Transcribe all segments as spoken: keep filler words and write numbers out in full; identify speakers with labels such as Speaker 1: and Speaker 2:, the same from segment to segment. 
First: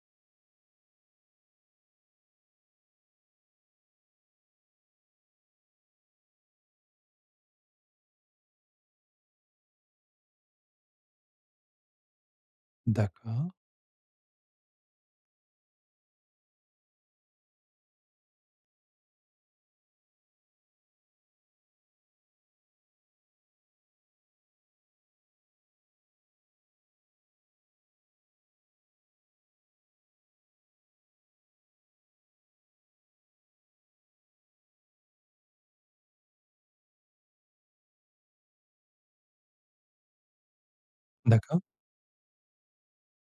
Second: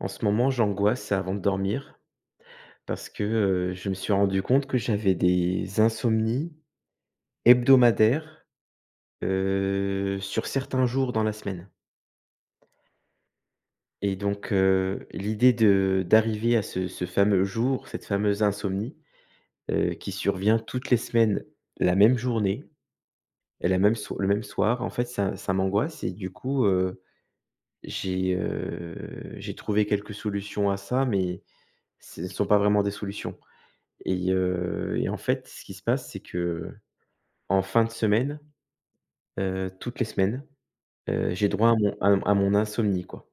Speaker 1: En ce moment, j'angoisse avant de dormir parce que, heu, je me suis rendu compte que j'avais des insomnies hebdomadaires, heu, sur certains jours dans la semaine.
Speaker 2: D'accord,
Speaker 1: Et donc heu, l'idée de d'arriver à ce ce fameux jour, cette fameuse insomnie, heu, qui survient toutes les semaines, la même journée et la même so le même soir, en fait, ça ça m'angoisse. Et du coup, heu, j'ai, heu, j'ai trouvé quelques solutions à ça, mais ce ne sont pas vraiment des solutions. Et heu et en fait, ce qui se passe, c'est que en fin de semaine, heu, toutes les semaines, heu, j'ai
Speaker 2: d'accord.
Speaker 1: droit à mon à à mon insomnie, quoi.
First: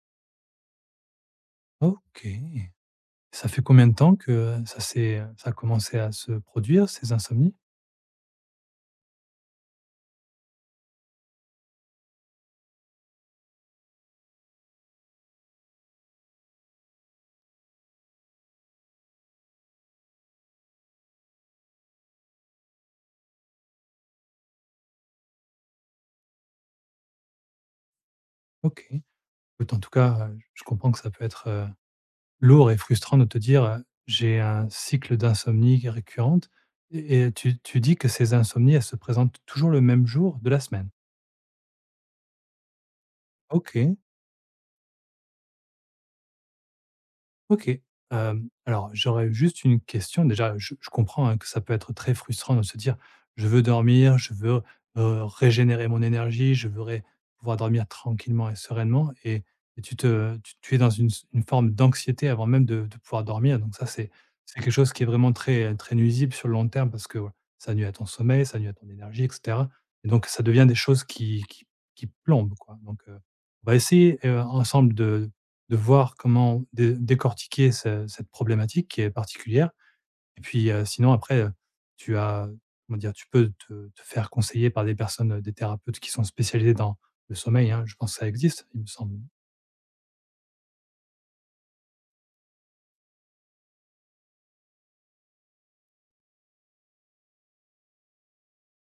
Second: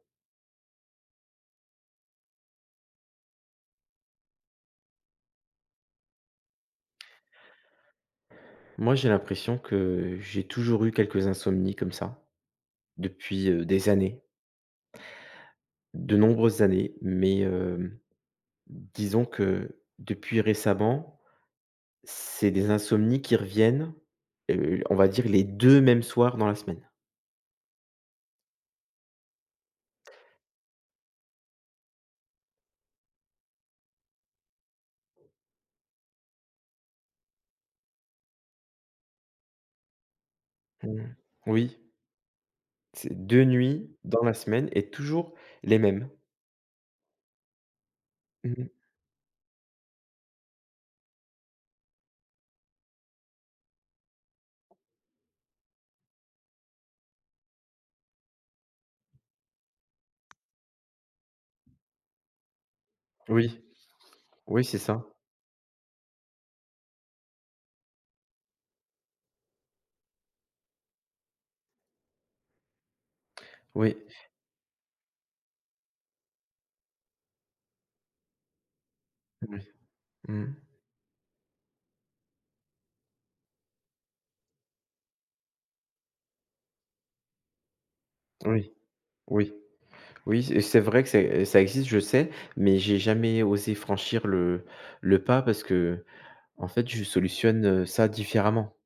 Speaker 2: OK. Ça fait combien de temps que ça s'est, euh, ça a commencé à se produire, ces insomnies?
Speaker 1: Moi, j'ai l'impression que j'ai toujours eu quelques insomnies comme ça depuis, heu, des années, de nombreuses années, mais hem, disons que depuis récemment, c'est des insomnies qui reviennent, heu, on va dire les deux mêmes soirs dans la semaine.
Speaker 2: OK. Écoute, en tout cas, heu, je comprends que ça peut être, heu, lourd et frustrant de te dire, heu: «J'ai un cycle d'insomnie qui est récurrente», et et tu tu dis que ces insomnies, elles se présentent toujours le même jour de la semaine?
Speaker 1: Mmh. Oui, c'est deux nuits
Speaker 2: OK.
Speaker 1: dans la semaine et toujours les mêmes.
Speaker 2: OK. Hem,
Speaker 1: Mmh.
Speaker 2: alors j'aurais juste une question. Déjà, je je comprends, hein, que ça peut être très frustrant de se dire: «Je veux dormir, je veux, heu, régénérer mon énergie, je veux ré pouvoir dormir tranquillement et sereinement», et et tu te tu tu es dans une s une forme d'anxiété avant même de de pouvoir dormir.
Speaker 1: Oui,
Speaker 2: Donc ça, c'est c'est
Speaker 1: oui,
Speaker 2: quelque
Speaker 1: c'est
Speaker 2: chose qui
Speaker 1: ça.
Speaker 2: est vraiment très, très nuisible sur le long terme parce que, voilà, ça nuit à ton sommeil, ça nuit à ton énergie et cetera, et donc ça devient des choses qui qui qui plombent, quoi. Donc, heu, on va
Speaker 1: Oui,
Speaker 2: essayer, heu, ensemble de de voir comment dé décortiquer ce cette problématique qui est
Speaker 1: oui,
Speaker 2: particulière et
Speaker 1: mmh,
Speaker 2: puis, heu, sinon après, heu, tu as comment dire? Tu peux te te faire conseiller par des personnes, heu, des thérapeutes qui sont spécialisés dans le sommeil, hein. Je pense que ça existe,
Speaker 1: oui,
Speaker 2: il me semble.
Speaker 1: oui, oui, c'est c'est vrai que c'est ça existe, je sais, mais j'ai jamais osé franchir le le pas parce que, en fait, je solutionne, heu, ça différemment,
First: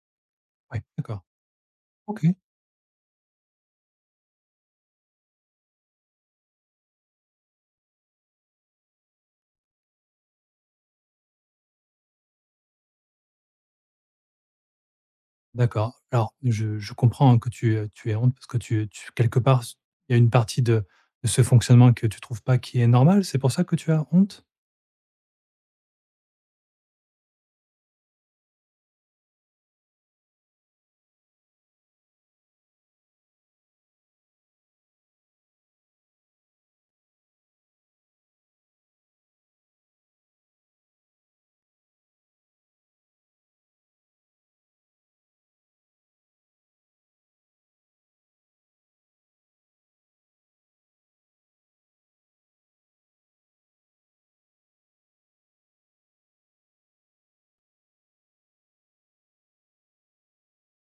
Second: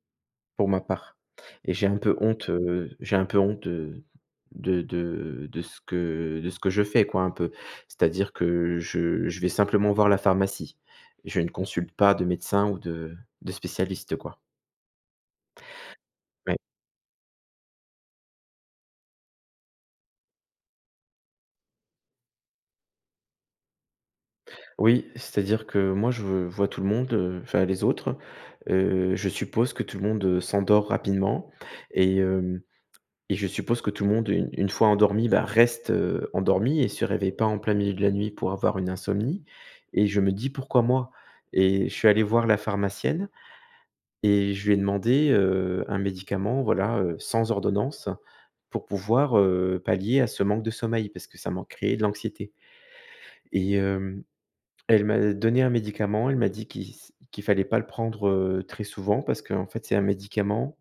Speaker 1: pour
Speaker 2: Oui,
Speaker 1: ma part.
Speaker 2: d'accord.
Speaker 1: Et j'ai un peu
Speaker 2: OK,
Speaker 1: honte, heu, j'ai un peu honte de de de de ce que de ce que je fais, quoi, un peu. C'est-à-dire que je je vais simplement voir la pharmacie. Je ne consulte pas de médecin ou de de spécialiste, quoi.
Speaker 2: d'accord. Alors
Speaker 1: Ouais.
Speaker 2: je je comprends, hein, que tu, heu, tu aies honte parce que tu tu quelque part il y a une partie de de ce fonctionnement que tu trouves pas qui est normal, c'est pour ça que tu as honte?
Speaker 1: Oui, c'est-à-dire que moi, je vois tout le monde, heu, enfin les autres, heu, je suppose que tout le monde, heu, s'endort rapidement. Et hem et je suppose que tout le monde, une une fois endormi, bah, reste, heu, endormi et se réveille pas en plein milieu de la nuit pour avoir une insomnie. Et je me dis: «Pourquoi moi?» Et je suis allé voir la pharmacienne et je lui ai demandé, heu, un médicament, voilà, heu, sans ordonnance pour pouvoir, heu, pallier à ce manque de sommeil parce que ça m'a créé de l'anxiété. Et hem Elle m'a donné un médicament, elle m'a dit qu'il s qu'il fallait pas le prendre, heu, très souvent parce qu'en fait, c'est un médicament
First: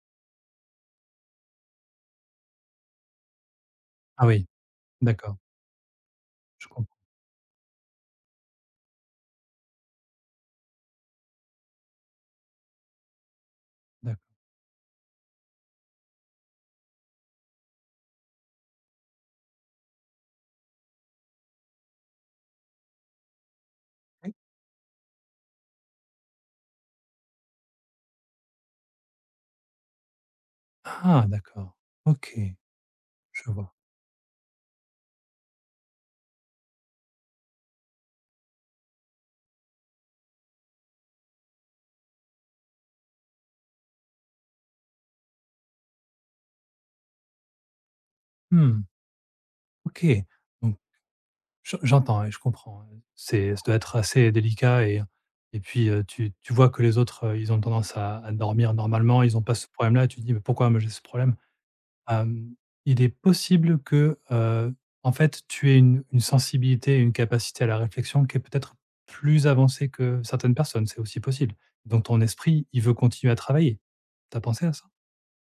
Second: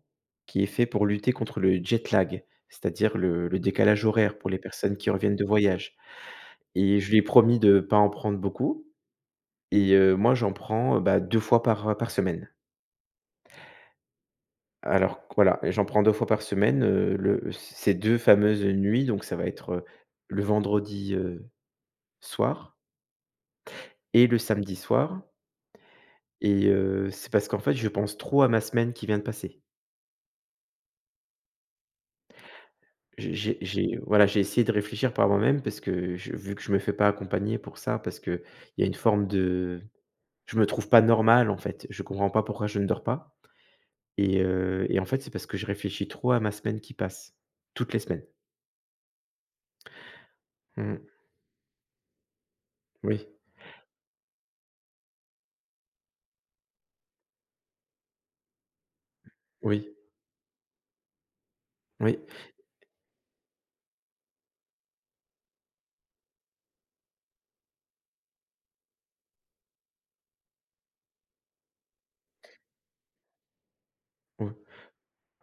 Speaker 1: qui est fait pour lutter contre le jet lag, c'est-à-dire le le décalage
Speaker 2: Ah
Speaker 1: horaire
Speaker 2: oui,
Speaker 1: pour les personnes qui
Speaker 2: d'accord,
Speaker 1: reviennent de voyage.
Speaker 2: je comprends,
Speaker 1: Et je lui ai promis de pas en prendre beaucoup, et heu, moi, j'en prends, heu, bah, deux fois par, par semaine.
Speaker 2: d'accord.
Speaker 1: Alors voilà, j'en prends deux fois par semaine, heu, le ces deux fameuses nuits, donc ça va être, heu, le vendredi, heu, soir et
Speaker 2: Oui.
Speaker 1: le samedi soir. Et heu, c'est parce qu'en fait, je pense trop à ma semaine qui vient de passer.
Speaker 2: Ah d'accord, OK, je
Speaker 1: J'ai
Speaker 2: vois.
Speaker 1: j'ai Voilà, j'ai essayé de réfléchir par moi-même parce que je vu que je me fais pas accompagner pour ça, parce que il y a une forme de, je me trouve pas normal, en fait. Je comprends pas pourquoi je ne dors pas. Et heu et en fait, c'est parce que je réfléchis trop à ma semaine qui passe, toutes les semaines.
Speaker 2: Mmh. OK, donc
Speaker 1: Mmh.
Speaker 2: j'en j'entends et je comprends, hein.
Speaker 1: Oui,
Speaker 2: C'est ça doit être assez délicat, et et puis, heu, tu tu vois que les autres, heu, ils ont tendance à à dormir normalement, ils ont pas ce
Speaker 1: oui,
Speaker 2: problème-là, tu te dis: «Mais pourquoi moi j'ai ce problème?»
Speaker 1: oui,
Speaker 2: Hem, il est possible que, heu, en fait, tu aies une une sensibilité, et une capacité à la réflexion qui est peut-être plus avancée que certaines personnes, c'est aussi possible. Donc ton esprit, il veut continuer à travailler. T'as
Speaker 1: ou
Speaker 2: pensé à ça?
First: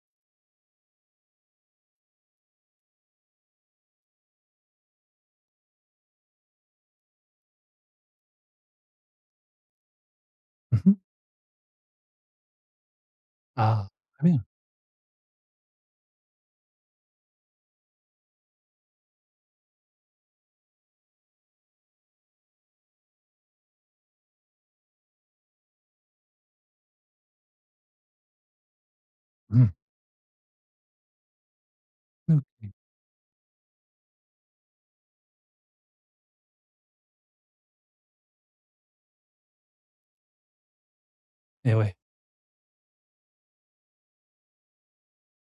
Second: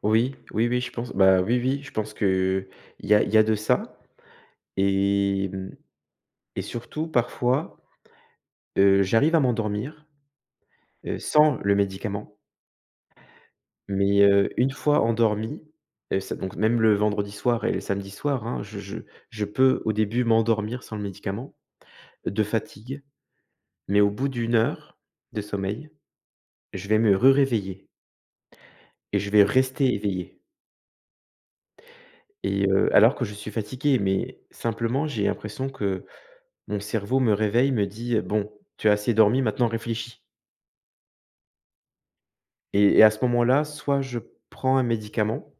Speaker 1: oui, oui, oui, je pense, bah, oui, oui, je pense que il y a il y a de ça. Et mmh et surtout, parfois, heu, j'arrive à m'endormir,
Speaker 2: Mmh.
Speaker 1: heu, sans le médicament.
Speaker 2: Ah,
Speaker 1: Mais,
Speaker 2: très bien.
Speaker 1: heu, une fois endormi, heu, ça donc même le vendredi soir et le samedi soir, hein, je je je peux au début m'endormir sans le médicament, de fatigue, mais au bout d'une heure de sommeil, je vais me réveiller et je vais
Speaker 2: Mmh.
Speaker 1: rester éveillé. Et
Speaker 2: OK,
Speaker 1: heu, alors que je suis fatigué, mais simplement j'ai l'impression que mon cerveau me réveille, me dit: «Bon, tu as assez dormi, maintenant réfléchis».
Speaker 2: et ouais,
Speaker 1: Et et à ce moment-là, soit je prends un médicament,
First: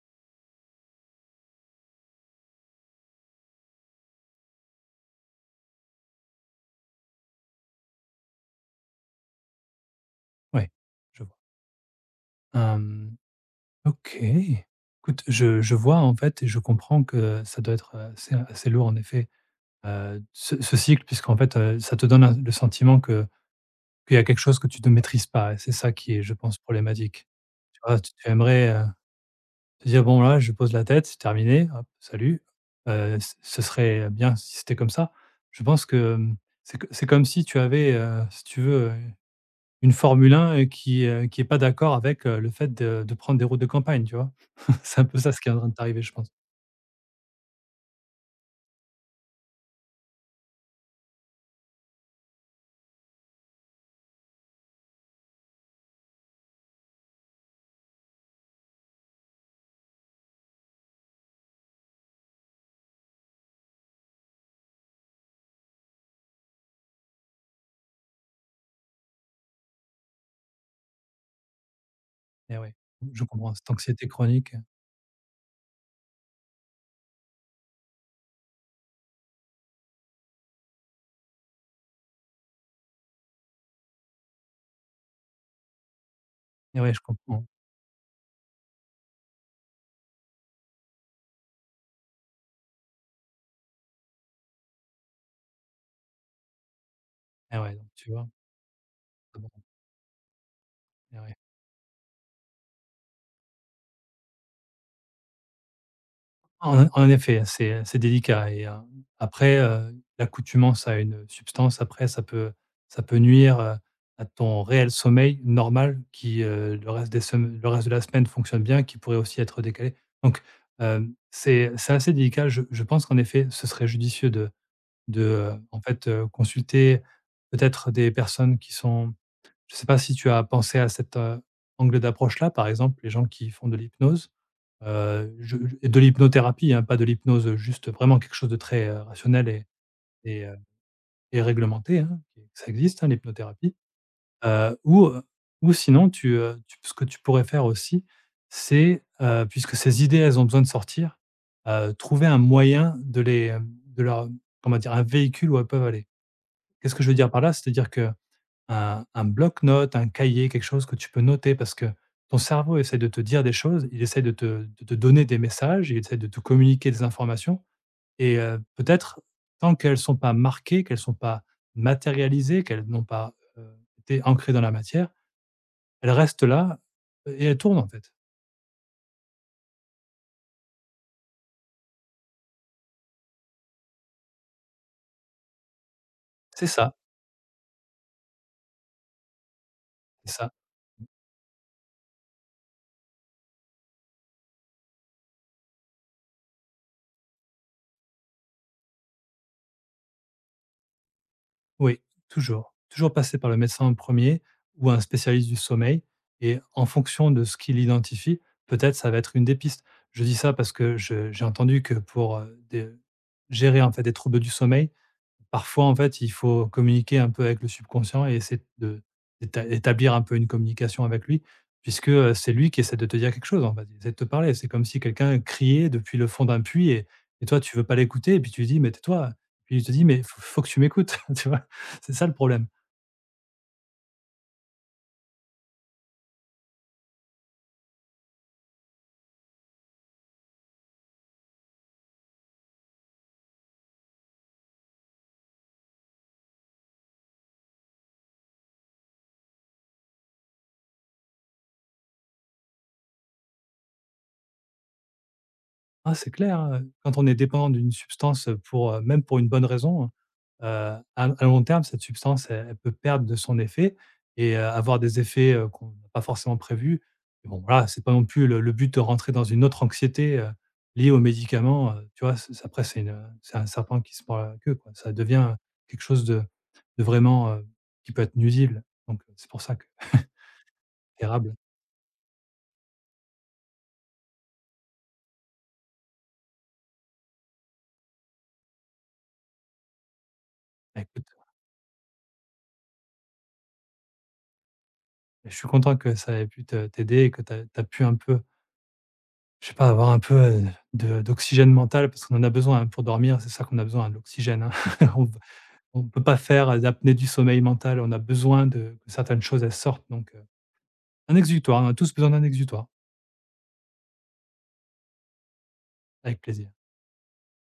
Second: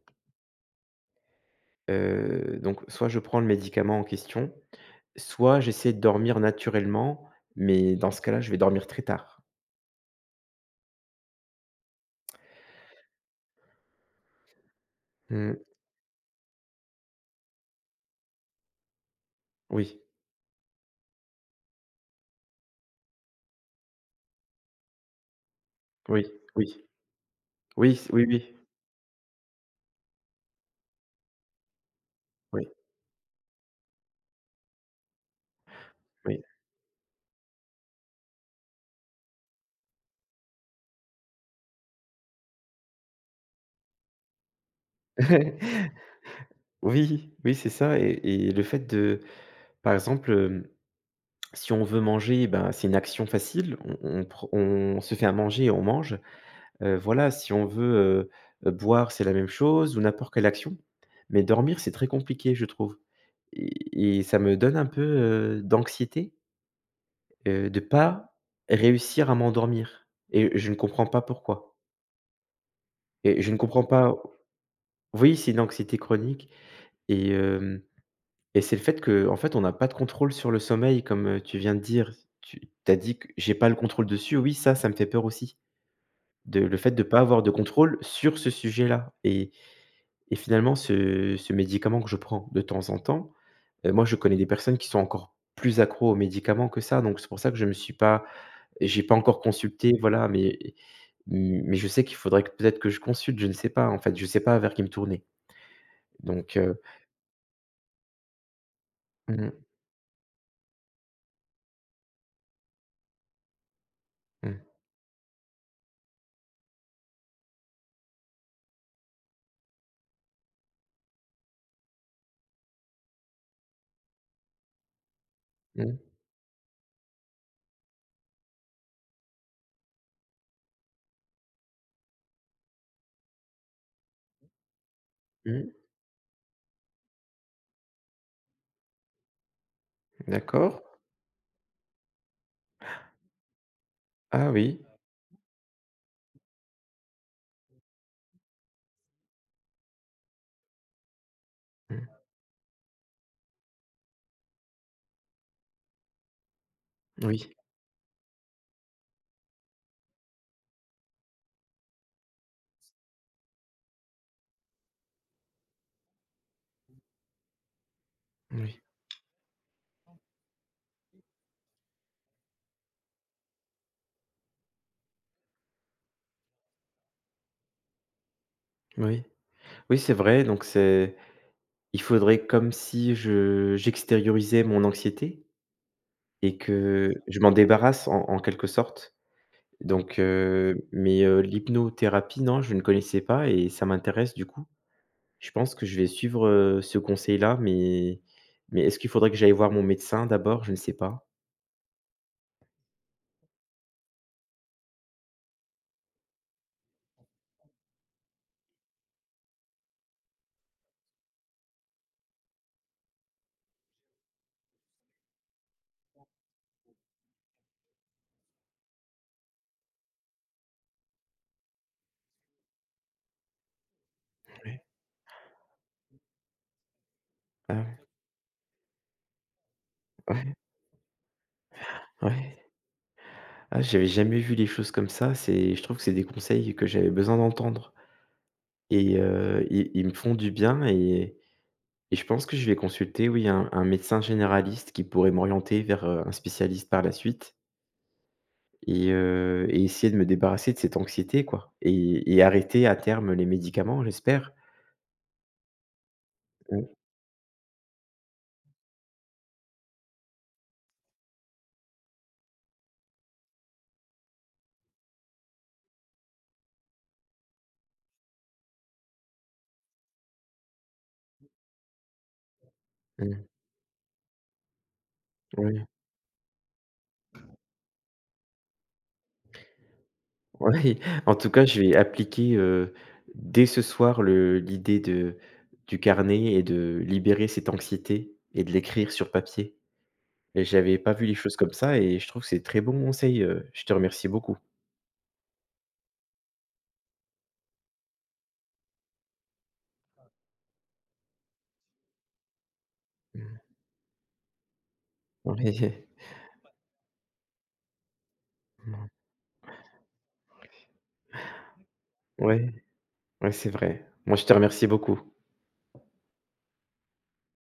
Speaker 1: heu, donc soit je prends le médicament en question, soit j'essaie de dormir naturellement, mais dans ce cas-là, je vais dormir très tard.
Speaker 2: ouais, je vois. Hem, OK. Écoute,
Speaker 1: Mmh.
Speaker 2: je je vois, en fait, et je comprends que ça doit être, heu, assez assez lourd, en effet,
Speaker 1: Oui,
Speaker 2: heu, ce ce cycle puisqu'en fait, heu, ça te donne un le sentiment que qu'il y a quelque chose que tu ne maîtrises pas, et c'est ça qui est,
Speaker 1: oui,
Speaker 2: je pense,
Speaker 1: oui,
Speaker 2: problématique. Tu
Speaker 1: oui,
Speaker 2: vois?
Speaker 1: c
Speaker 2: Tu
Speaker 1: oui,
Speaker 2: tu
Speaker 1: oui,
Speaker 2: aimerais, heu, te dire: «Bon, là, je pose la tête, c'est terminé, hop, salut»,
Speaker 1: oui,
Speaker 2: heu, ce ce serait bien si c'était comme ça. Je pense que, hem,
Speaker 1: oui.
Speaker 2: c'est co c'est comme si tu avais, heu, si tu veux, heu, une Formule un, euh, qui, heu, qui est pas d'accord avec, heu, le fait de de prendre des routes de campagne, tu vois? C'est un peu ça ce qui est en train de t'arriver, je pense.
Speaker 1: Oui, oui, c'est ça. et et le fait de, par exemple, hem, si on veut manger, ben, c'est une action facile, on on pr on se fait à manger et on mange. Heu, voilà, si on veut, heu heu, boire, c'est la même chose ou n'importe quelle action. Mais dormir, c'est très compliqué, je trouve, et et ça me donne un peu, heu, d'anxiété. Heu, de pas réussir à m'endormir et je ne comprends pas pourquoi.
Speaker 2: Et ouais, je
Speaker 1: Et je
Speaker 2: comprends,
Speaker 1: ne
Speaker 2: cette
Speaker 1: comprends
Speaker 2: anxiété
Speaker 1: pas
Speaker 2: chronique,
Speaker 1: Oui, c'est une anxiété chronique. et hem et c'est le fait que en fait, on n'a pas de contrôle sur le sommeil comme, heu, tu viens de dire. Tu as dit que: «J'ai pas le contrôle dessus». Oui, ça, ça me fait peur aussi, de le
Speaker 2: et
Speaker 1: fait
Speaker 2: ouais, je
Speaker 1: de ne pas avoir
Speaker 2: comprends.
Speaker 1: de contrôle sur ce sujet-là. et et finalement ce ce médicament que je prends de temps en temps, heu, moi, je connais des personnes qui sont encore plus accros aux médicaments que ça, donc c'est pour ça
Speaker 2: Et
Speaker 1: que je ne me
Speaker 2: ouais, donc
Speaker 1: suis
Speaker 2: tu
Speaker 1: pas,
Speaker 2: vois?
Speaker 1: j'ai pas encore consulté, voilà. Mais
Speaker 2: Et ouais.
Speaker 1: mais je sais qu'il faudrait que peut-être que je consulte, je ne sais pas, en fait, je sais pas vers qui me tourner. Donc heu,
Speaker 2: En en effet, hein, c'est, c'est délicat, et heu,
Speaker 1: mmh,
Speaker 2: après, heu, l'accoutumance à une substance, après ça peut ça peut nuire, heu, à ton
Speaker 1: mmh,
Speaker 2: réel sommeil normal qui, heu, le reste des sem le reste de la semaine fonctionne bien, qui pourrait aussi être décalé. Donc hem, c'est c'est assez délicat. Je je pense qu'en effet, ce serait judicieux de de, heu, en fait,
Speaker 1: mmh,
Speaker 2: heu, consulter peut-être des personnes qui sont. Je sais pas si tu as pensé à cet, heu, angle d'approche-là, par exemple, les gens qui font de l'hypnose, heu, je je
Speaker 1: mmh,
Speaker 2: et de l'hypnothérapie, hein, pas de l'hypnose, juste vraiment quelque chose de très, heu, rationnel et et heu,
Speaker 1: d'accord.
Speaker 2: et réglementé, hein, ça existe, hein, l'hypnothérapie,
Speaker 1: Ah
Speaker 2: heu,
Speaker 1: oui.
Speaker 2: ou, heu, ou sinon tu, heu, tu ce que tu pourrais faire aussi, c'est, heu, puisque ces idées, elles ont besoin de sortir, heu,
Speaker 1: Mmh,
Speaker 2: trouver un moyen de les, hem, de leur, comment dire, un véhicule où elles peuvent aller. Qu'est-ce que je veux dire par
Speaker 1: oui,
Speaker 2: là? C'est-à-dire que un un bloc-notes, un cahier, quelque chose que tu peux noter parce que ton cerveau essaie de te dire des choses, il essaie de te de te donner des messages, il essaie de te communiquer des informations et heu,
Speaker 1: oui,
Speaker 2: peut-être tant qu'elles ne sont pas marquées, qu'elles ne sont pas matérialisées, qu'elles n'ont pas, heu, été ancrées dans la matière, elles restent là et elles tournent en fait.
Speaker 1: oui. Oui, c'est vrai, donc c'est, il faudrait comme si je j'extériorisais mon anxiété et
Speaker 2: C'est ça,
Speaker 1: que je m'en débarrasse en en quelque sorte. Donc
Speaker 2: c'est ça.
Speaker 1: heu, mais heu, l'hypnothérapie, non, je ne connaissais pas et ça m'intéresse du coup. Je pense que je vais suivre, heu, ce conseil-là, mais mais est-ce qu'il faudrait que j'aille voir mon médecin d'abord? Je ne sais pas.
Speaker 2: Oui, toujours. Toujours passer par le médecin en premier ou un spécialiste du sommeil. Et en fonction de ce qu'il identifie, peut-être ça va être une des pistes. Je dis ça parce que je- j'ai entendu que pour euh, des- gérer en fait des troubles du sommeil, parfois, en fait, il faut communiquer un peu avec le subconscient et essayer de d'éta d'établir un peu une communication avec lui, puisque, heu, c'est lui qui essaie de te dire quelque chose, en fait. Il essaie de te parler. C'est
Speaker 1: Ouais.
Speaker 2: comme si quelqu'un criait depuis le fond d'un puits et et toi,
Speaker 1: Ah
Speaker 2: tu veux pas
Speaker 1: ouais.
Speaker 2: l'écouter et puis tu lui dis: «Mais tais-toi», puis il te dit: «Mais faut
Speaker 1: Ouais,
Speaker 2: faut que tu m'écoutes», tu vois? C'est ça le
Speaker 1: ouais.
Speaker 2: problème.
Speaker 1: Ah, j'avais jamais vu les choses comme ça, c'est je trouve que c'est des conseils que j'avais besoin d'entendre. Et heu, ils ils me font du bien. et Et je pense que je vais consulter, oui, un un médecin généraliste qui pourrait m'orienter vers, heu, un spécialiste par la suite. Et heu et essayer de me débarrasser de cette anxiété, quoi, et et arrêter à terme les médicaments, j'espère.
Speaker 2: Ah, c'est clair, hein,
Speaker 1: Mmh,
Speaker 2: quand on est dépendant d'une substance, pour, heu, même pour une bonne raison, heu, à à long terme, cette substance, elle elle peut perdre de son effet et heu, avoir des effets, heu, qu'on n'a pas forcément prévus. Et bon, voilà, c'est pas non plus le le but de rentrer dans une autre anxiété, heu, liée aux médicaments, heu, tu vois? C'est c'est après, c'est une,
Speaker 1: mmh,
Speaker 2: c'est un serpent qui se mord la queue, quoi. Ça devient
Speaker 1: oui,
Speaker 2: quelque chose de de vraiment, heu, qui peut être nuisible. Donc c'est pour ça que,
Speaker 1: oui. En tout
Speaker 2: érable.
Speaker 1: cas, je vais appliquer, heu, dès ce soir le l'idée de du carnet et de libérer cette anxiété et de l'écrire sur papier. Et j'avais
Speaker 2: Bah
Speaker 1: pas vu
Speaker 2: écoute,
Speaker 1: les choses comme ça et je trouve que c'est très bon conseil, heu, je te remercie beaucoup.
Speaker 2: je suis content que ça ait pu te t'aider et que tu as pu un peu. Je sais pas, avoir un peu, heu, de d'oxygène mental parce qu'on en a besoin, hein, pour dormir, c'est ça
Speaker 1: Mmh,
Speaker 2: qu'on a besoin, hein, de l'oxygène, hein. On on
Speaker 1: ouais,
Speaker 2: peut pas faire, heu, l'apnée du sommeil mental, on a besoin de que certaines choses, elles sortent donc heu, un exutoire, on a tous besoin d'un
Speaker 1: ouais.
Speaker 2: exutoire,
Speaker 1: Ouais, c'est vrai. Moi, je te remercie beaucoup.
Speaker 2: avec plaisir.